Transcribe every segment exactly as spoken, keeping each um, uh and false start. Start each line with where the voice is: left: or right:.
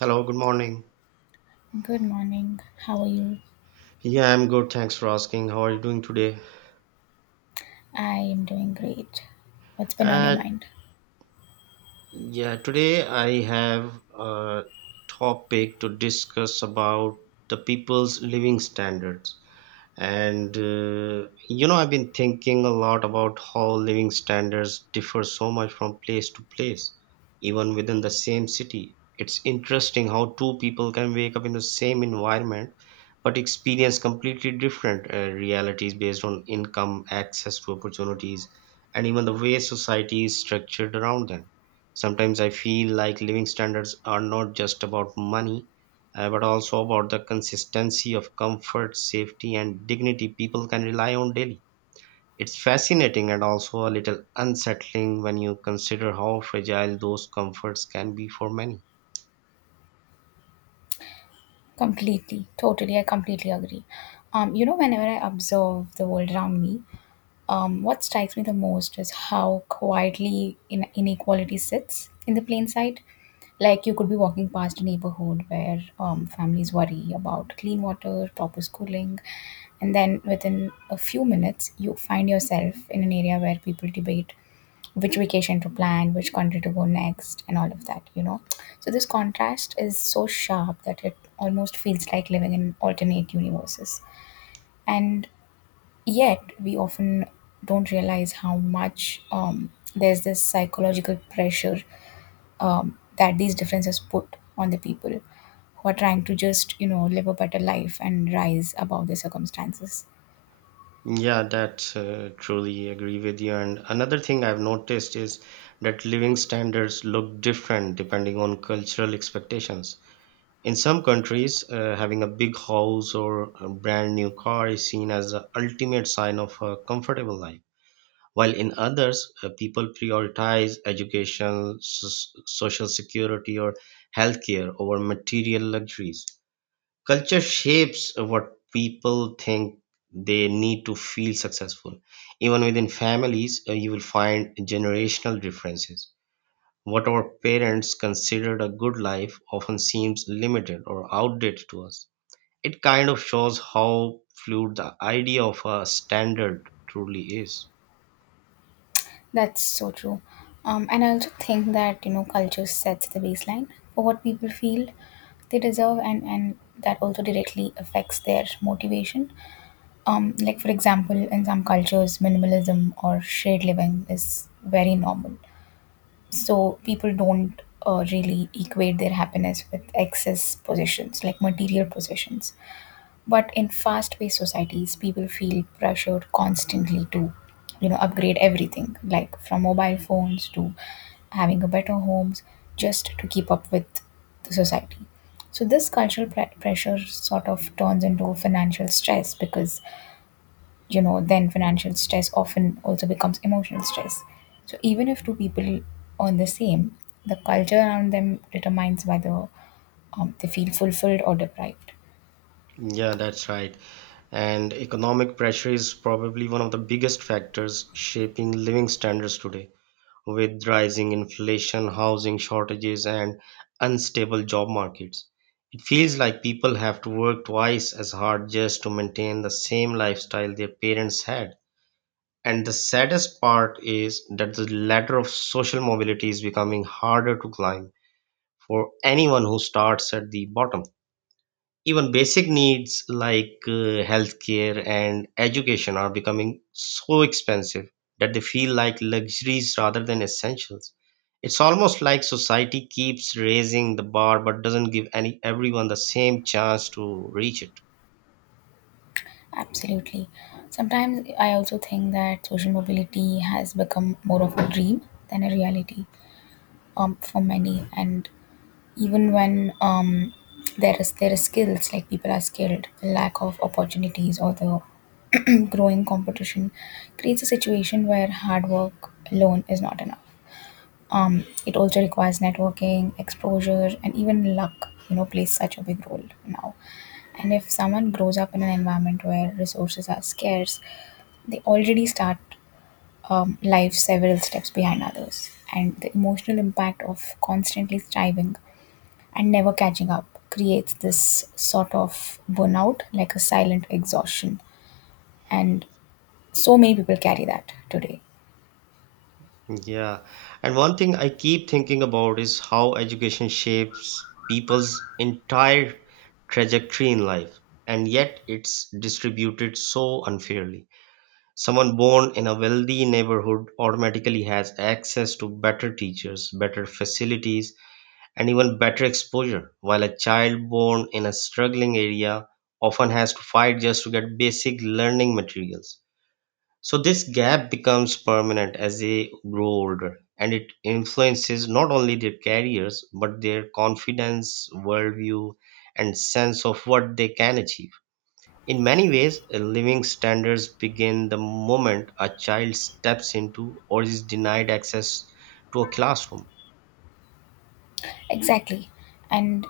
right: Hello, good morning.
left: Good morning. How are you?
right: Yeah, I'm good. Thanks for asking. How are you doing today?
left: I am doing great. What's been on your
right: Uh,
left: mind?
right: yeah, today I have a topic to discuss about the people's living standards. And uh, you know, I've been thinking a lot about how living standards differ so much from place to place, even within the same city. It's interesting how two people can wake up in the same environment but experience completely different uh, realities based on income, access to opportunities, and even the way society is structured around them. Sometimes I feel like living standards are not just about money uh, but also about the consistency of comfort, safety, and dignity people can rely on daily. It's fascinating and also a little unsettling when you consider how fragile those comforts can be for many.
left: Completely, totally, I completely agree. Um, you know, whenever I observe the world around me, Um, what strikes me the most is how quietly in- inequality sits in the plain sight. Like you could be walking past a neighborhood where um, families worry about clean water, proper schooling, and then within a few minutes, you find yourself in an area where people debate which vacation to plan, which country to go next, and all of that, you know. So this contrast is so sharp that it almost feels like living in alternate universes. And yet we often don't realize how much, um, there's this psychological pressure um, that these differences put on the people who are trying to just you know live a better life and rise above their circumstances.
right: Yeah, that uh, truly agree with you. And another thing I've noticed is that living standards look different depending on cultural expectations. In some countries, uh, having a big house or a brand new car is seen as the ultimate sign of a comfortable life, while in others, uh, people prioritize education, s- social security, or healthcare over material luxuries. Culture shapes what people think they need to feel successful. Even within families, uh, you will find generational differences. What our parents considered a good life often seems limited or outdated to us. It kind of shows how fluid the idea of a standard truly is.
left: That's so true. Um, and I also think that, you know, culture sets the baseline for what people feel they deserve, and and that also directly affects their motivation. Um, like for example, in some cultures, minimalism or shared living is very normal. So people don't uh, really equate their happiness with excess possessions, like material possessions. But in fast-paced societies, people feel pressured constantly to, you know, upgrade everything, like from mobile phones to having a better homes, just to keep up with the society. So this cultural pre- pressure sort of turns into financial stress, because you know then financial stress often also becomes emotional stress, so even if two people on the same, the culture around them determines whether um, they feel fulfilled or deprived.
right: Yeah, that's right. And economic pressure is probably one of the biggest factors shaping living standards today. With rising inflation, housing shortages, and unstable job markets, it feels like people have to work twice as hard just to maintain the same lifestyle their parents had. And the saddest part is that the ladder of social mobility is becoming harder to climb for anyone who starts at the bottom. Even basic needs like uh, healthcare and education are becoming so expensive that they feel like luxuries rather than essentials. It's almost like society keeps raising the bar but doesn't give any everyone the same chance to reach it.
left: Absolutely. Sometimes I also think that social mobility has become more of a dream than a reality um, for many. And even when um, there is there is skills, like people are skilled, lack of opportunities or the growing competition creates a situation where hard work alone is not enough. Um, it also requires networking, exposure, and even luck, you know, plays such a big role now. And if someone grows up in an environment where resources are scarce, they already start, um, life several steps behind others. And the emotional impact of constantly striving and never catching up creates this sort of burnout, like a silent exhaustion. And so many people carry that today.
right: Yeah. And one thing I keep thinking about is how education shapes people's entire trajectory in life, and yet it's distributed so unfairly. Someone born in a wealthy neighborhood automatically has access to better teachers, better facilities, and even better exposure, while a child born in a struggling area often has to fight just to get basic learning materials. So, this gap becomes permanent as they grow older, and it influences not only their careers but their confidence, worldview, and sense of what they can achieve. In many ways, living standards begin the moment a child steps into or is denied access to a classroom.
left: Exactly. And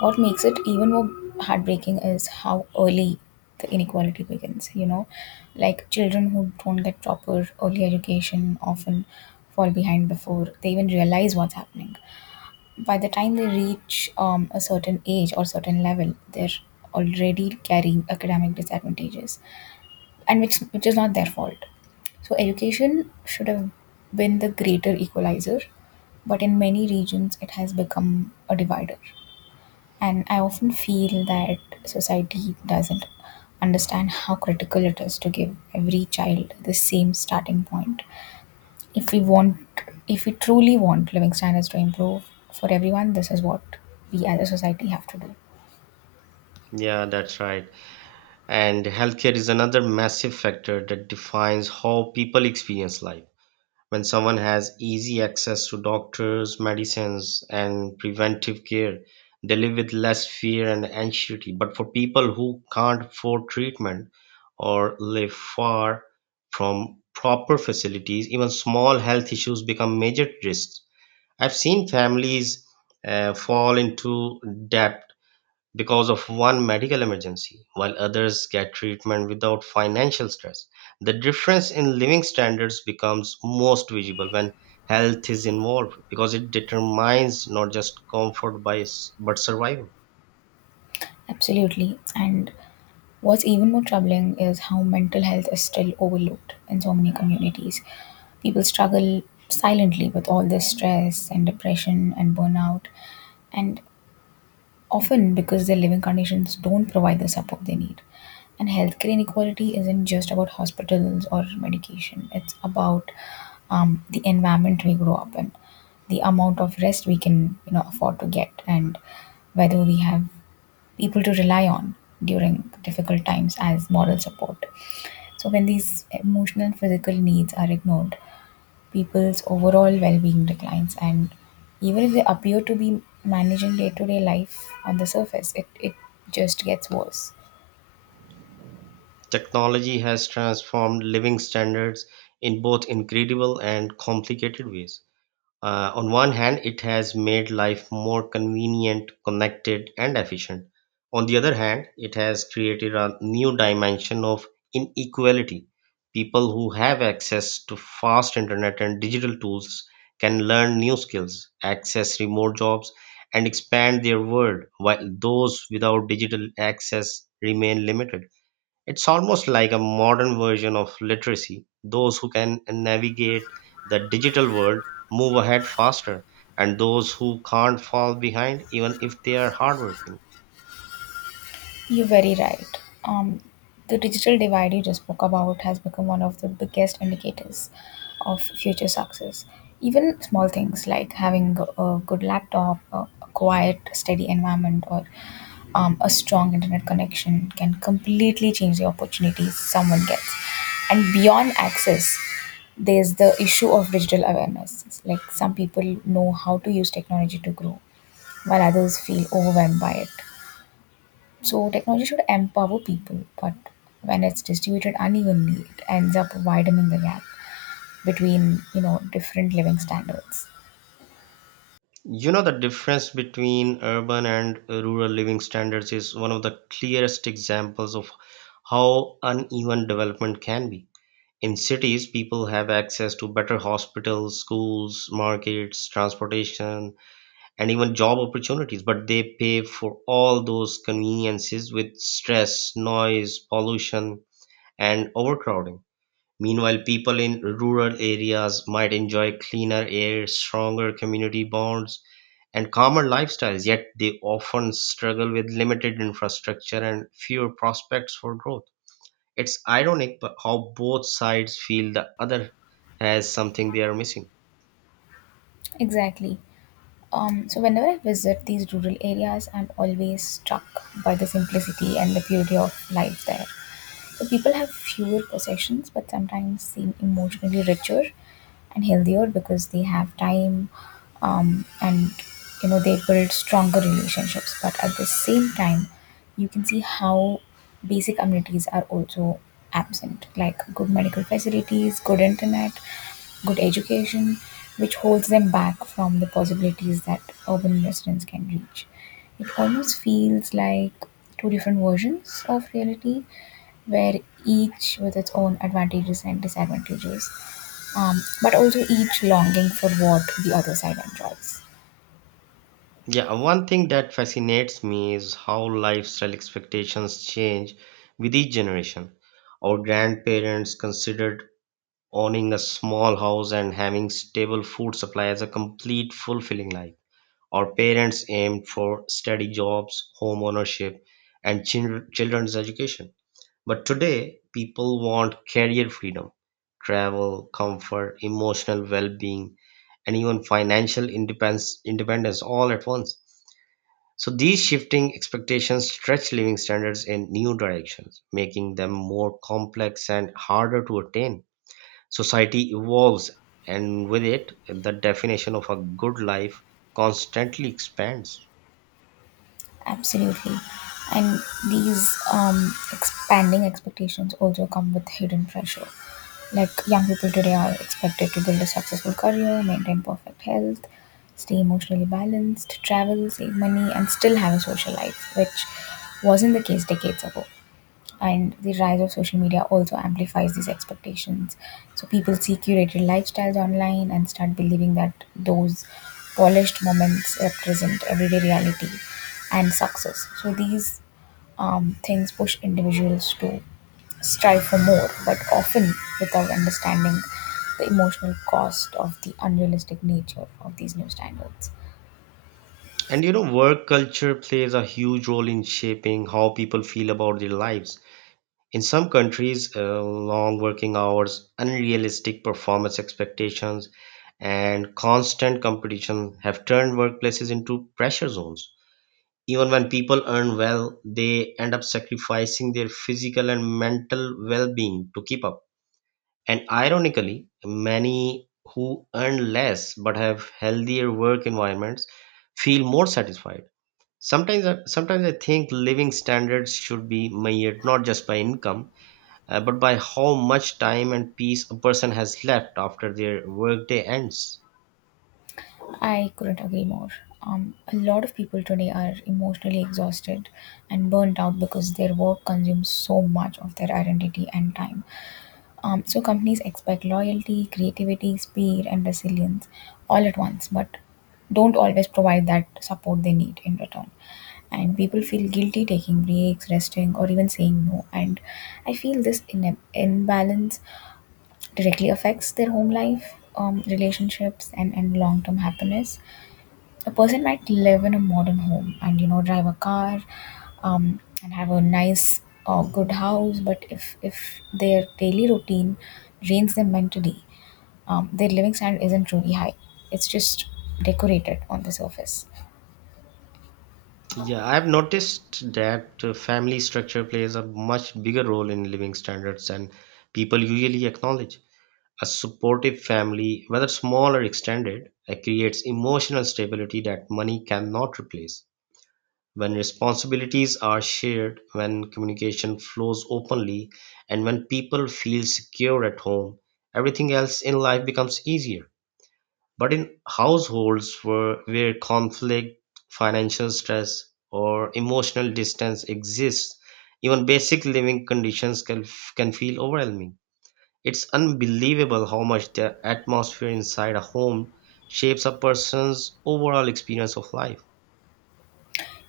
left: what makes it even more heartbreaking is how early the inequality begins, you know, like children who don't get proper early education often fall behind before they even realize what's happening. By the time they reach um, a certain age or certain level, they're already carrying academic disadvantages, and which which is not their fault. So education should have been the greater equalizer, but in many regions it has become a divider. And I often feel that society doesn't understand how critical it is to give every child the same starting point. If we want, if we truly want living standards to improve for everyone, this is what we as a society have to do.
right: Yeah, that's right. And healthcare is another massive factor that defines how people experience life. When someone has easy access to doctors, medicines, and preventive care, they live with less fear and anxiety. But for people who can't afford treatment or live far from proper facilities, even small health issues become major risks. I've seen families uh, fall into debt because of one medical emergency, while others get treatment without financial stress. The difference in living standards becomes most visible when health is involved, because it determines not just comfort by, s- but survival.
left: Absolutely. And what's even more troubling is how mental health is still overlooked in so many communities. People struggle silently with all this stress and depression and burnout, and often because their living conditions don't provide the support they need. And healthcare inequality isn't just about hospitals or medication, it's about, um, the environment we grow up in, the amount of rest we can, you know, afford to get, and whether we have people to rely on during difficult times as moral support. So when these emotional and physical needs are ignored, people's overall well being declines. And even if they appear to be managing day to day life on the surface, it, it just gets worse.
right: Technology has transformed living standards in both incredible and complicated ways. Uh, on one hand, it has made life more convenient, connected, and efficient. On the other hand, it has created a new dimension of inequality. People who have access to fast internet and digital tools can learn new skills, access remote jobs, and expand their world, while those without digital access remain limited. It's almost like a modern version of literacy. Those who can navigate the digital world move ahead faster, and those who can't fall behind, even if they are hardworking.
left: You're very right. Um, the digital divide you just spoke about has become one of the biggest indicators of future success. Even small things like having a good laptop, a a quiet, steady environment, or um, a strong internet connection can completely change the opportunities someone gets. And beyond access, there's the issue of digital awareness. It's like some people know how to use technology to grow, while others feel overwhelmed by it. So technology should empower people, but when it's distributed unevenly, it ends up widening the gap between, you know, different living standards.
right: You know, the difference between urban and rural living standards is one of the clearest examples of how uneven development can be. In cities, people have access to better hospitals, schools, markets, transportation, and even job opportunities, but they pay for all those conveniences with stress, noise, pollution, and overcrowding. Meanwhile, people in rural areas might enjoy cleaner air, stronger community bonds, and calmer lifestyles, yet they often struggle with limited infrastructure and fewer prospects for growth. It's ironic but how both sides feel the other has something they are missing.
left: Exactly. Um, so whenever I visit these rural areas, I'm always struck by the simplicity and the purity of life there. So people have fewer possessions, but sometimes seem emotionally richer and healthier because they have time, um, and you know they build stronger relationships. But at the same time, you can see how basic amenities are also absent, like good medical facilities, good internet, good education, which holds them back from the possibilities that urban residents can reach. It almost feels like two different versions of reality, where each with its own advantages and disadvantages, um, but also each longing for what the other side enjoys.
right: Yeah, one thing that fascinates me is how lifestyle expectations change with each generation. Our grandparents considered owning a small house and having stable food supply as a complete fulfilling life. Our parents aimed for steady jobs, home ownership, and chil- children's education. But today, people want career freedom, travel, comfort, emotional well being, and even financial independence, independence all at once. So these shifting expectations stretch living standards in new directions, making them more complex and harder to attain. Society evolves, and with it, the definition of a good life constantly expands.
left: Absolutely. And these um, expanding expectations also come with hidden pressure. Like young people today are expected to build a successful career, maintain perfect health, stay emotionally balanced, travel, save money, and still have a social life, which wasn't the case decades ago. And the rise of social media also amplifies these expectations, so people see curated lifestyles online and start believing that those polished moments represent everyday reality and success. So these um, things push individuals to strive for more, but often without understanding the emotional cost of the unrealistic nature of these new standards.
right: And you know, work culture plays a huge role in shaping how people feel about their lives. In some countries, uh, long working hours, unrealistic performance expectations, and constant competition have turned workplaces into pressure zones. Even when people earn well, they end up sacrificing their physical and mental well being to keep up. And ironically, many who earn less but have healthier work environments feel more satisfied. Sometimes, I- sometimes I think living standards should be measured not just by income, uh, but by how much time and peace a person has left after their workday ends.
left: I couldn't agree more. Um, a lot of people today are emotionally exhausted and burnt out because their work consumes so much of their identity and time. Um, so, companies expect loyalty, creativity, speed, and resilience all at once, but don't always provide that support they need in return. And people feel guilty taking breaks, resting, or even saying no. And I feel this in- imbalance directly affects their home life, um, relationships, and, and long term happiness. A person might live in a modern home and, you know, drive a car, um, and have a nice or good house, but if if their daily routine drains them mentally, um, their living standard isn't truly high, it's just decorated on the surface.
right: Yeah, I've noticed that uh, family structure plays a much bigger role in living standards than people usually acknowledge. A supportive family, whether small or extended, uh, creates emotional stability that money cannot replace. When responsibilities are shared, when communication flows openly, and when people feel secure at home, everything else in life becomes easier. But in households where, where conflict, financial stress, or emotional distance exists, even basic living conditions can, can feel overwhelming. It's unbelievable how much the atmosphere inside a home shapes a person's overall experience of life.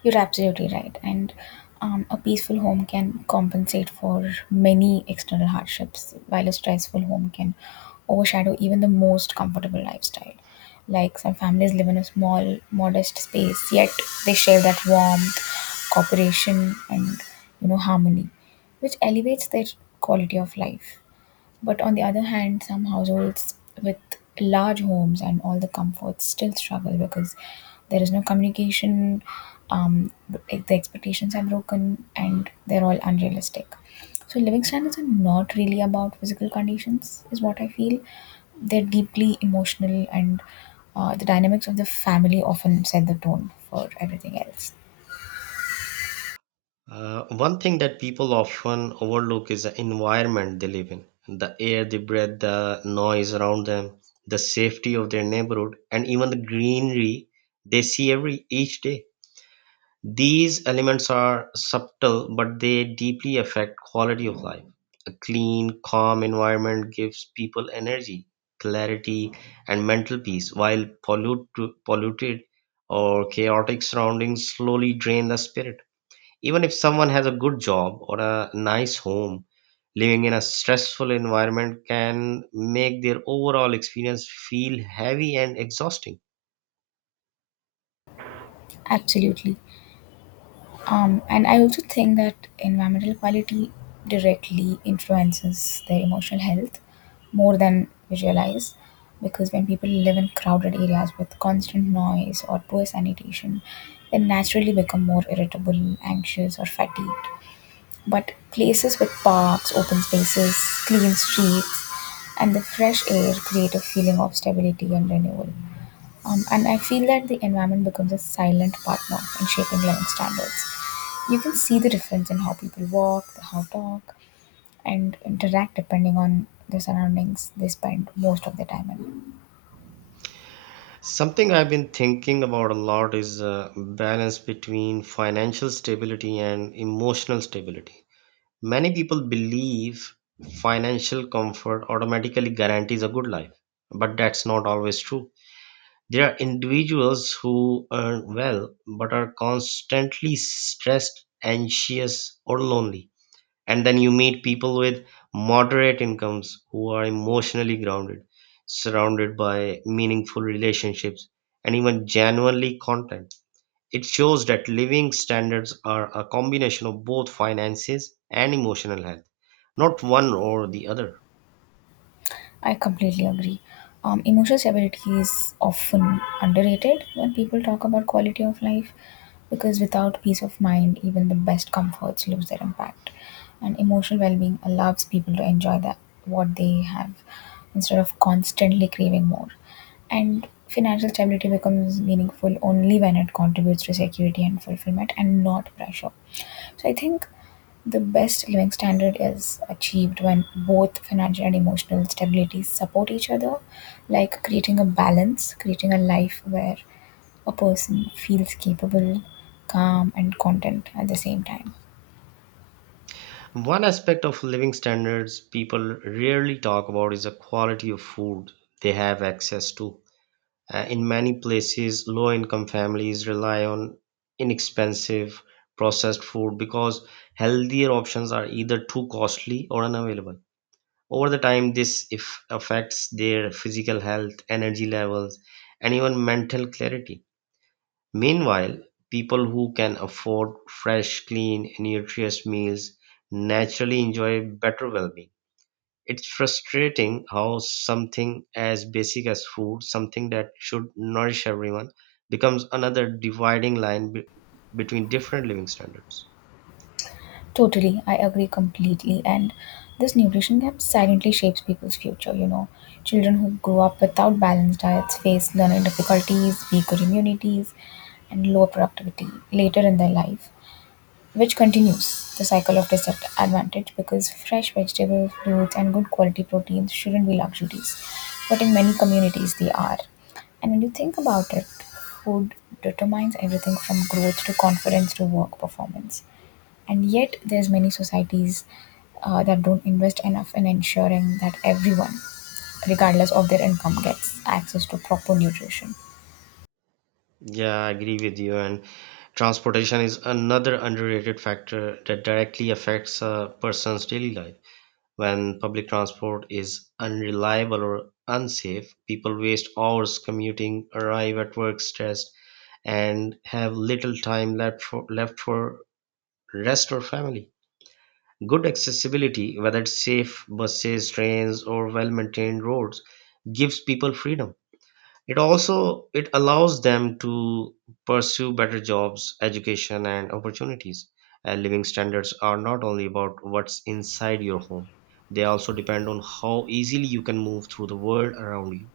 left: You're absolutely right. And um, a peaceful home can compensate for many external hardships, while a stressful home can overshadow even the most comfortable lifestyle. Like some families live in a small, modest space, yet they share that warmth, cooperation, and, you know, harmony, which elevates their quality of life. But on the other hand, some households with large homes and all the comforts still struggle because there is no communication, um, like the expectations are broken, and they're all unrealistic. So living standards are not really about physical conditions, is what I feel. They're deeply emotional, and uh, the dynamics of the family often set the tone for everything else.
right: Uh, one thing that people often overlook is the environment they live in, the air they breathe, the noise around them, the safety of their neighborhood, and even the greenery they see every each day. These elements are subtle, but they deeply affect quality of life. A clean, calm environment gives people energy, clarity, and mental peace, while pollute, polluted or chaotic surroundings slowly drain the spirit. Even if someone has a good job or a nice home, living in a stressful environment can make their overall experience feel heavy and exhausting.
left: Absolutely. Um, and I also think that environmental quality directly influences their emotional health more than we realize. Because when people live in crowded areas with constant noise or poor sanitation, they naturally become more irritable, anxious, or fatigued. But places with parks, open spaces, clean streets, and the fresh air create a feeling of stability and renewal. Um, and I feel that the environment becomes a silent partner in shaping living standards. You can see the difference in how people walk, how talk, and interact depending on the surroundings they spend most of their time in.
right: Something I've been thinking about a lot is uh, balance between financial stability and emotional stability. Many people believe financial comfort automatically guarantees a good life, but that's not always true. There are individuals who earn well but are constantly stressed, anxious, or lonely. And then you meet people with moderate incomes who are emotionally grounded, surrounded by meaningful relationships, and even genuinely content. It shows that living standards are a combination of both finances and emotional health, not one or the other.
left: I completely agree. Um, emotional stability is often underrated when people talk about quality of life, because without peace of mind, even the best comforts lose their impact. And emotional well being allows people to enjoy that, what they have, instead of constantly craving more. And financial stability becomes meaningful only when it contributes to security and fulfillment and not pressure. So I think the best living standard is achieved when both financial and emotional stability support each other, like creating a balance, creating a life where a person feels capable, calm, and content at the same time.
right: One aspect of living standards people rarely talk about is the quality of food they have access to. Uh, in many places, low income families rely on inexpensive processed food because healthier options are either too costly or unavailable. Over the time, this if affects their physical health, energy levels, and even mental clarity. Meanwhile, people who can afford fresh, clean, nutritious meals naturally enjoy better well-being. It's frustrating how something as basic as food, something that should nourish everyone, becomes another dividing line be- between different living standards.
left: Totally, I agree completely. And this nutrition gap silently shapes people's future. You know, children who grow up without balanced diets face learning difficulties, weaker immunities, and lower productivity later in their life, which continues the cycle of disadvantage, because fresh vegetable fruits and good quality proteins shouldn't be luxuries, but in many communities they are. And when you think about it, food determines everything from growth to confidence to work performance, and yet there's many societies, uh, that don't invest enough in ensuring that everyone, regardless of their income, gets access to proper nutrition.
right: Yeah, I agree with you. And transportation is another underrated factor that directly affects a person's daily life. When public transport is unreliable or unsafe, people waste hours commuting, arrive at work stressed, and have little time left for, left for rest or family. Good accessibility, whether it's safe buses, trains, or well maintained roads, gives people freedom. It also it allows them to pursue better jobs, education, and opportunities. And living standards are not only about what's inside your home, they also depend on how easily you can move through the world around you.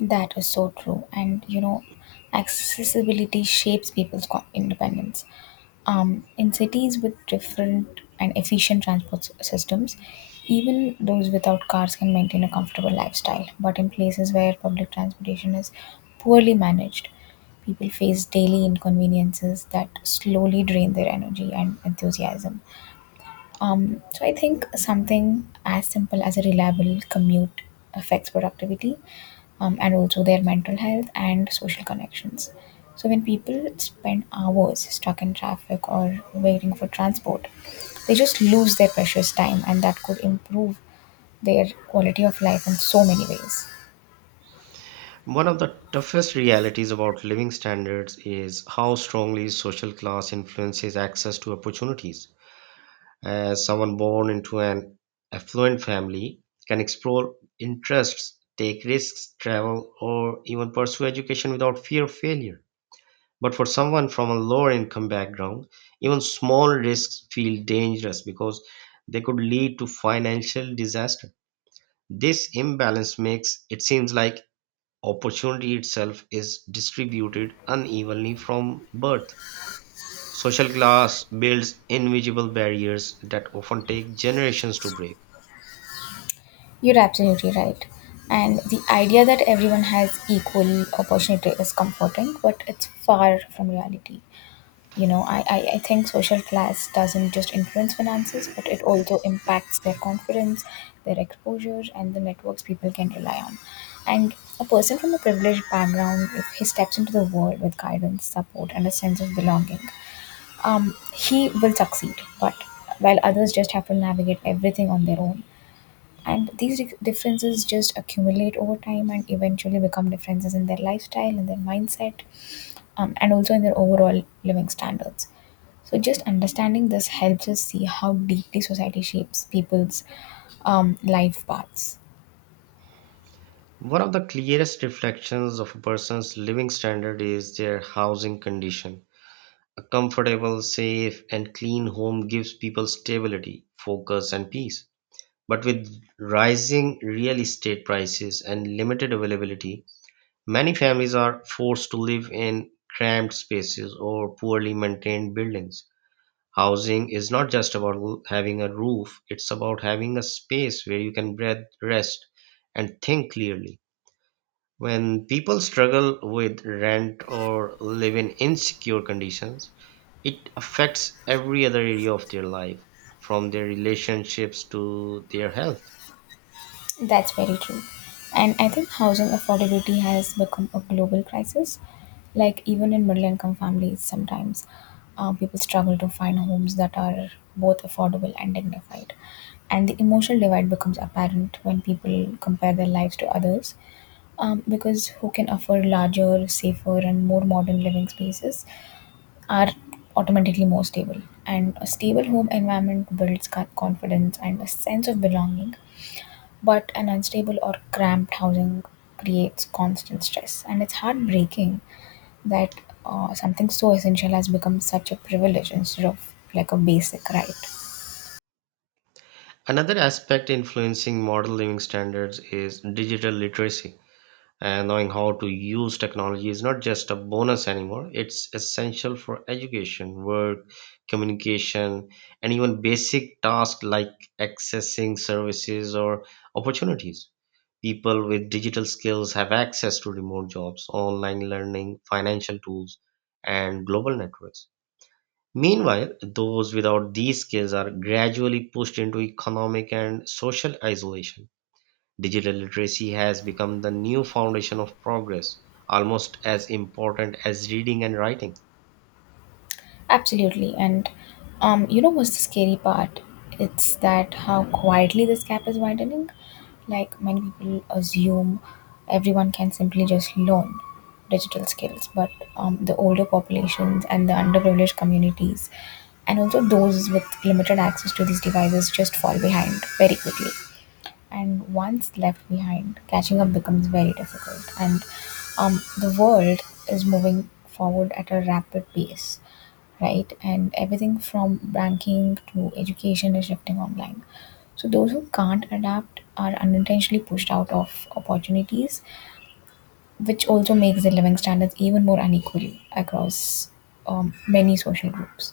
left: That is so true. And you know, accessibility shapes people's co- independence. Um, in cities with different and efficient transport s- systems, even those without cars can maintain a comfortable lifestyle. But in places where public transportation is poorly managed, people face daily inconveniences that slowly drain their energy and enthusiasm. Um, so I think something as simple as a reliable commute affects productivity um, and also their mental health and social connections. So when people spend hours stuck in traffic or waiting for transport, they just lose their precious time and that could improve their quality of life in so many ways.
right: One of the toughest realities about living standards is how strongly social class influences access to opportunities. As someone born into an affluent family can explore interests, take risks, travel, or even pursue education without fear of failure. But for someone from a lower income background, even small risks feel dangerous because they could lead to financial disaster. This imbalance makes it seems like opportunity itself is distributed unevenly from birth. Social class builds invisible barriers that often take generations to break.
left: You're absolutely right. And the idea that everyone has equal opportunity is comforting, but it's far from reality. You know, I, I, I think social class doesn't just influence finances, but it also impacts their confidence, their exposure, and the networks people can rely on. And a person from a privileged background, if he steps into the world with guidance, support, and a sense of belonging, um, he will succeed. But while others just have to navigate everything on their own, and these di- differences just accumulate over time and eventually become differences in their lifestyle, in their mindset, um, and also in their overall living standards. So just understanding this helps us see how deeply society shapes people's um, life paths.
right: One of the clearest reflections of a person's living standard is their housing condition. A comfortable, safe, and clean home gives people stability, focus, and peace. But with rising real estate prices and limited availability, many families are forced to live in cramped spaces or poorly maintained buildings. Housing is not just about l- having a roof, it's about having a space where you can breathe, rest, and think clearly. When people struggle with rent or live in insecure conditions, it affects every other area of their life, from their relationships to their health.
left: That's very true. And I think housing affordability has become a global crisis. Like, even in middle income families, sometimes uh, people struggle to find homes that are both affordable and dignified. And the emotional divide becomes apparent when people compare their lives to others. Um, because who can afford larger, safer, and more modern living spaces are automatically more stable. And a stable home environment builds co- confidence and a sense of belonging, but an unstable or cramped housing creates constant stress, and it's heartbreaking that uh, something so essential has become such a privilege instead of like a basic right.
right: Another aspect influencing modern living standards is digital literacy. And knowing how to use technology is not just a bonus anymore, it's essential for education, work, communication, and even basic tasks like accessing services or opportunities. People with digital skills have access to remote jobs, online learning, financial tools, and global networks. Meanwhile, those without these skills are gradually pushed into economic and social isolation. Digital literacy has become the new foundation of progress, almost as important as reading and writing.
left: Absolutely. And um, you know what's the scary part? It's that how quietly this gap is widening. Like, many people assume everyone can simply just learn digital skills, but um, the older populations and the underprivileged communities, and also those with limited access to these devices, just fall behind very quickly, and once left behind, catching up becomes very difficult. And um, the world is moving forward at a rapid pace, right? And everything from banking to education is shifting online. So those who can't adapt are unintentionally pushed out of opportunities, which also makes the living standards even more unequally across um, many social groups.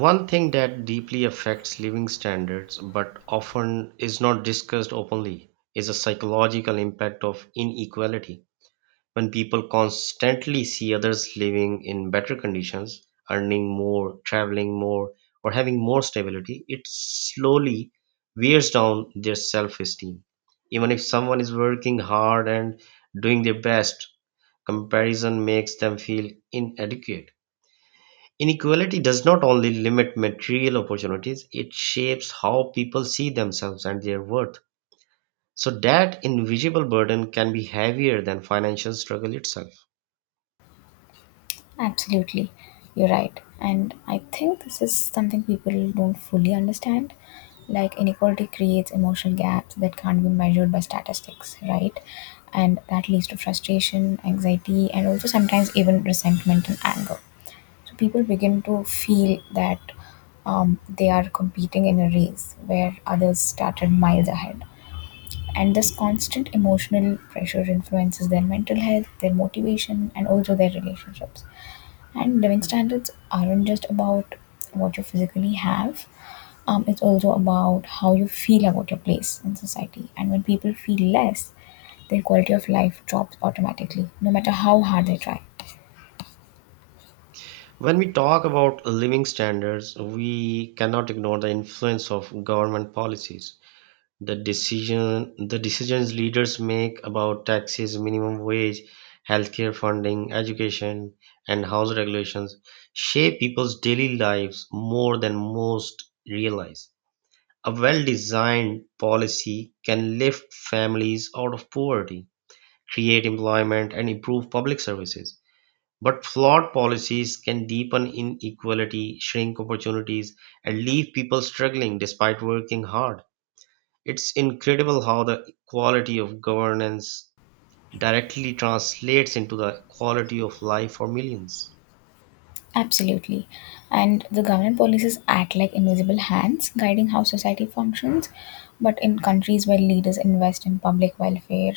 right: One thing that deeply affects living standards but often is not discussed openly is the psychological impact of inequality. When people constantly see others living in better conditions, earning more, traveling more, or having more stability, it slowly wears down their self esteem. Even if someone is working hard and doing their best, comparison makes them feel inadequate. Inequality does not only limit material opportunities, it shapes how people see themselves and their worth. So, that invisible burden can be heavier than financial struggle itself.
left: Absolutely, you're right. And I think this is something people don't fully understand. Like, inequality creates emotional gaps that can't be measured by statistics, right? And that leads to frustration, anxiety, and also sometimes even resentment and anger. So, people begin to feel that um, they are competing in a race where others started miles ahead. And this constant emotional pressure influences their mental health, their motivation, and also their relationships, and living standards aren't just about what you physically have. Um, it's also about how you feel about your place in society. And when people feel less, their quality of life drops automatically, no matter how hard they try.
right: When we talk about living standards, we cannot ignore the influence of government policies. The decision the decisions leaders make about taxes, minimum wage, healthcare funding, education, and house regulations shape people's daily lives more than most realize. A well-designed policy can lift families out of poverty, create employment, and improve public services, but flawed policies can deepen inequality, shrink opportunities, and leave people struggling despite working hard. It's incredible how the quality of governance directly translates into the quality of life for millions.
left: Absolutely. And the government policies act like invisible hands guiding how society functions. But in countries where leaders invest in public welfare,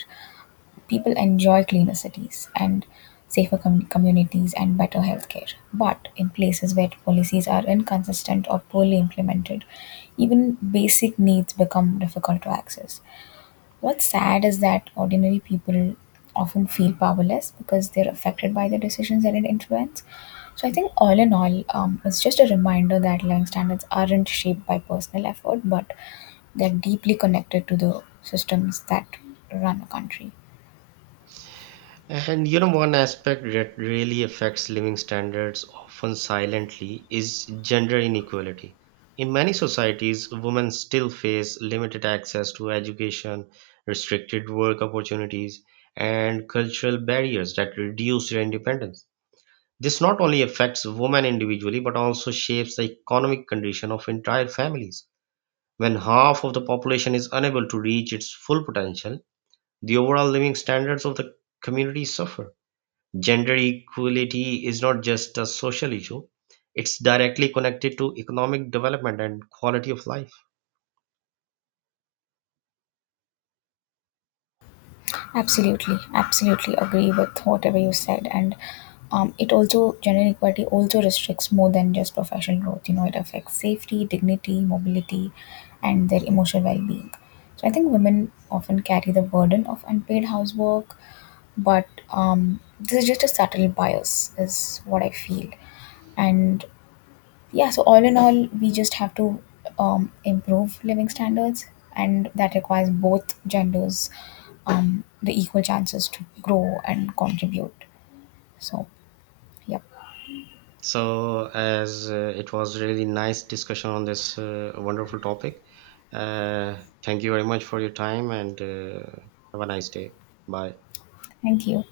left: people enjoy cleaner cities and safer com- communities and better healthcare. But in places where policies are inconsistent or poorly implemented, even basic needs become difficult to access. What's sad is that ordinary people often feel powerless because they're affected by the decisions that it influences. So I think all in all, um, it's just a reminder that living standards aren't shaped by personal effort, but they're deeply connected to the systems that run a country.
right: And you know, one aspect that really affects living standards, often silently, is gender inequality. In many societies, women still face limited access to education, restricted work opportunities, and cultural barriers that reduce their independence. This not only affects women individually, but also shapes the economic condition of entire families. When half of the population is unable to reach its full potential, the overall living standards of the community suffer. Gender equality is not just a social issue, it's directly connected to economic development and quality of life.
left: Absolutely, absolutely agree with whatever you said. And um, it also, gender inequality also restricts more than just professional growth. You know, it affects safety, dignity, mobility, and their emotional well being. So I think women often carry the burden of unpaid housework, but um, this is just a subtle bias, is what I feel. And yeah, so all in all, we just have to um, improve living standards, and that requires both genders um, the equal chances to grow and contribute. So, yep.
right: So, as uh, it was really nice discussion on this uh, wonderful topic, uh, thank you very much for your time and uh, have a nice day. Bye.
left: Thank you.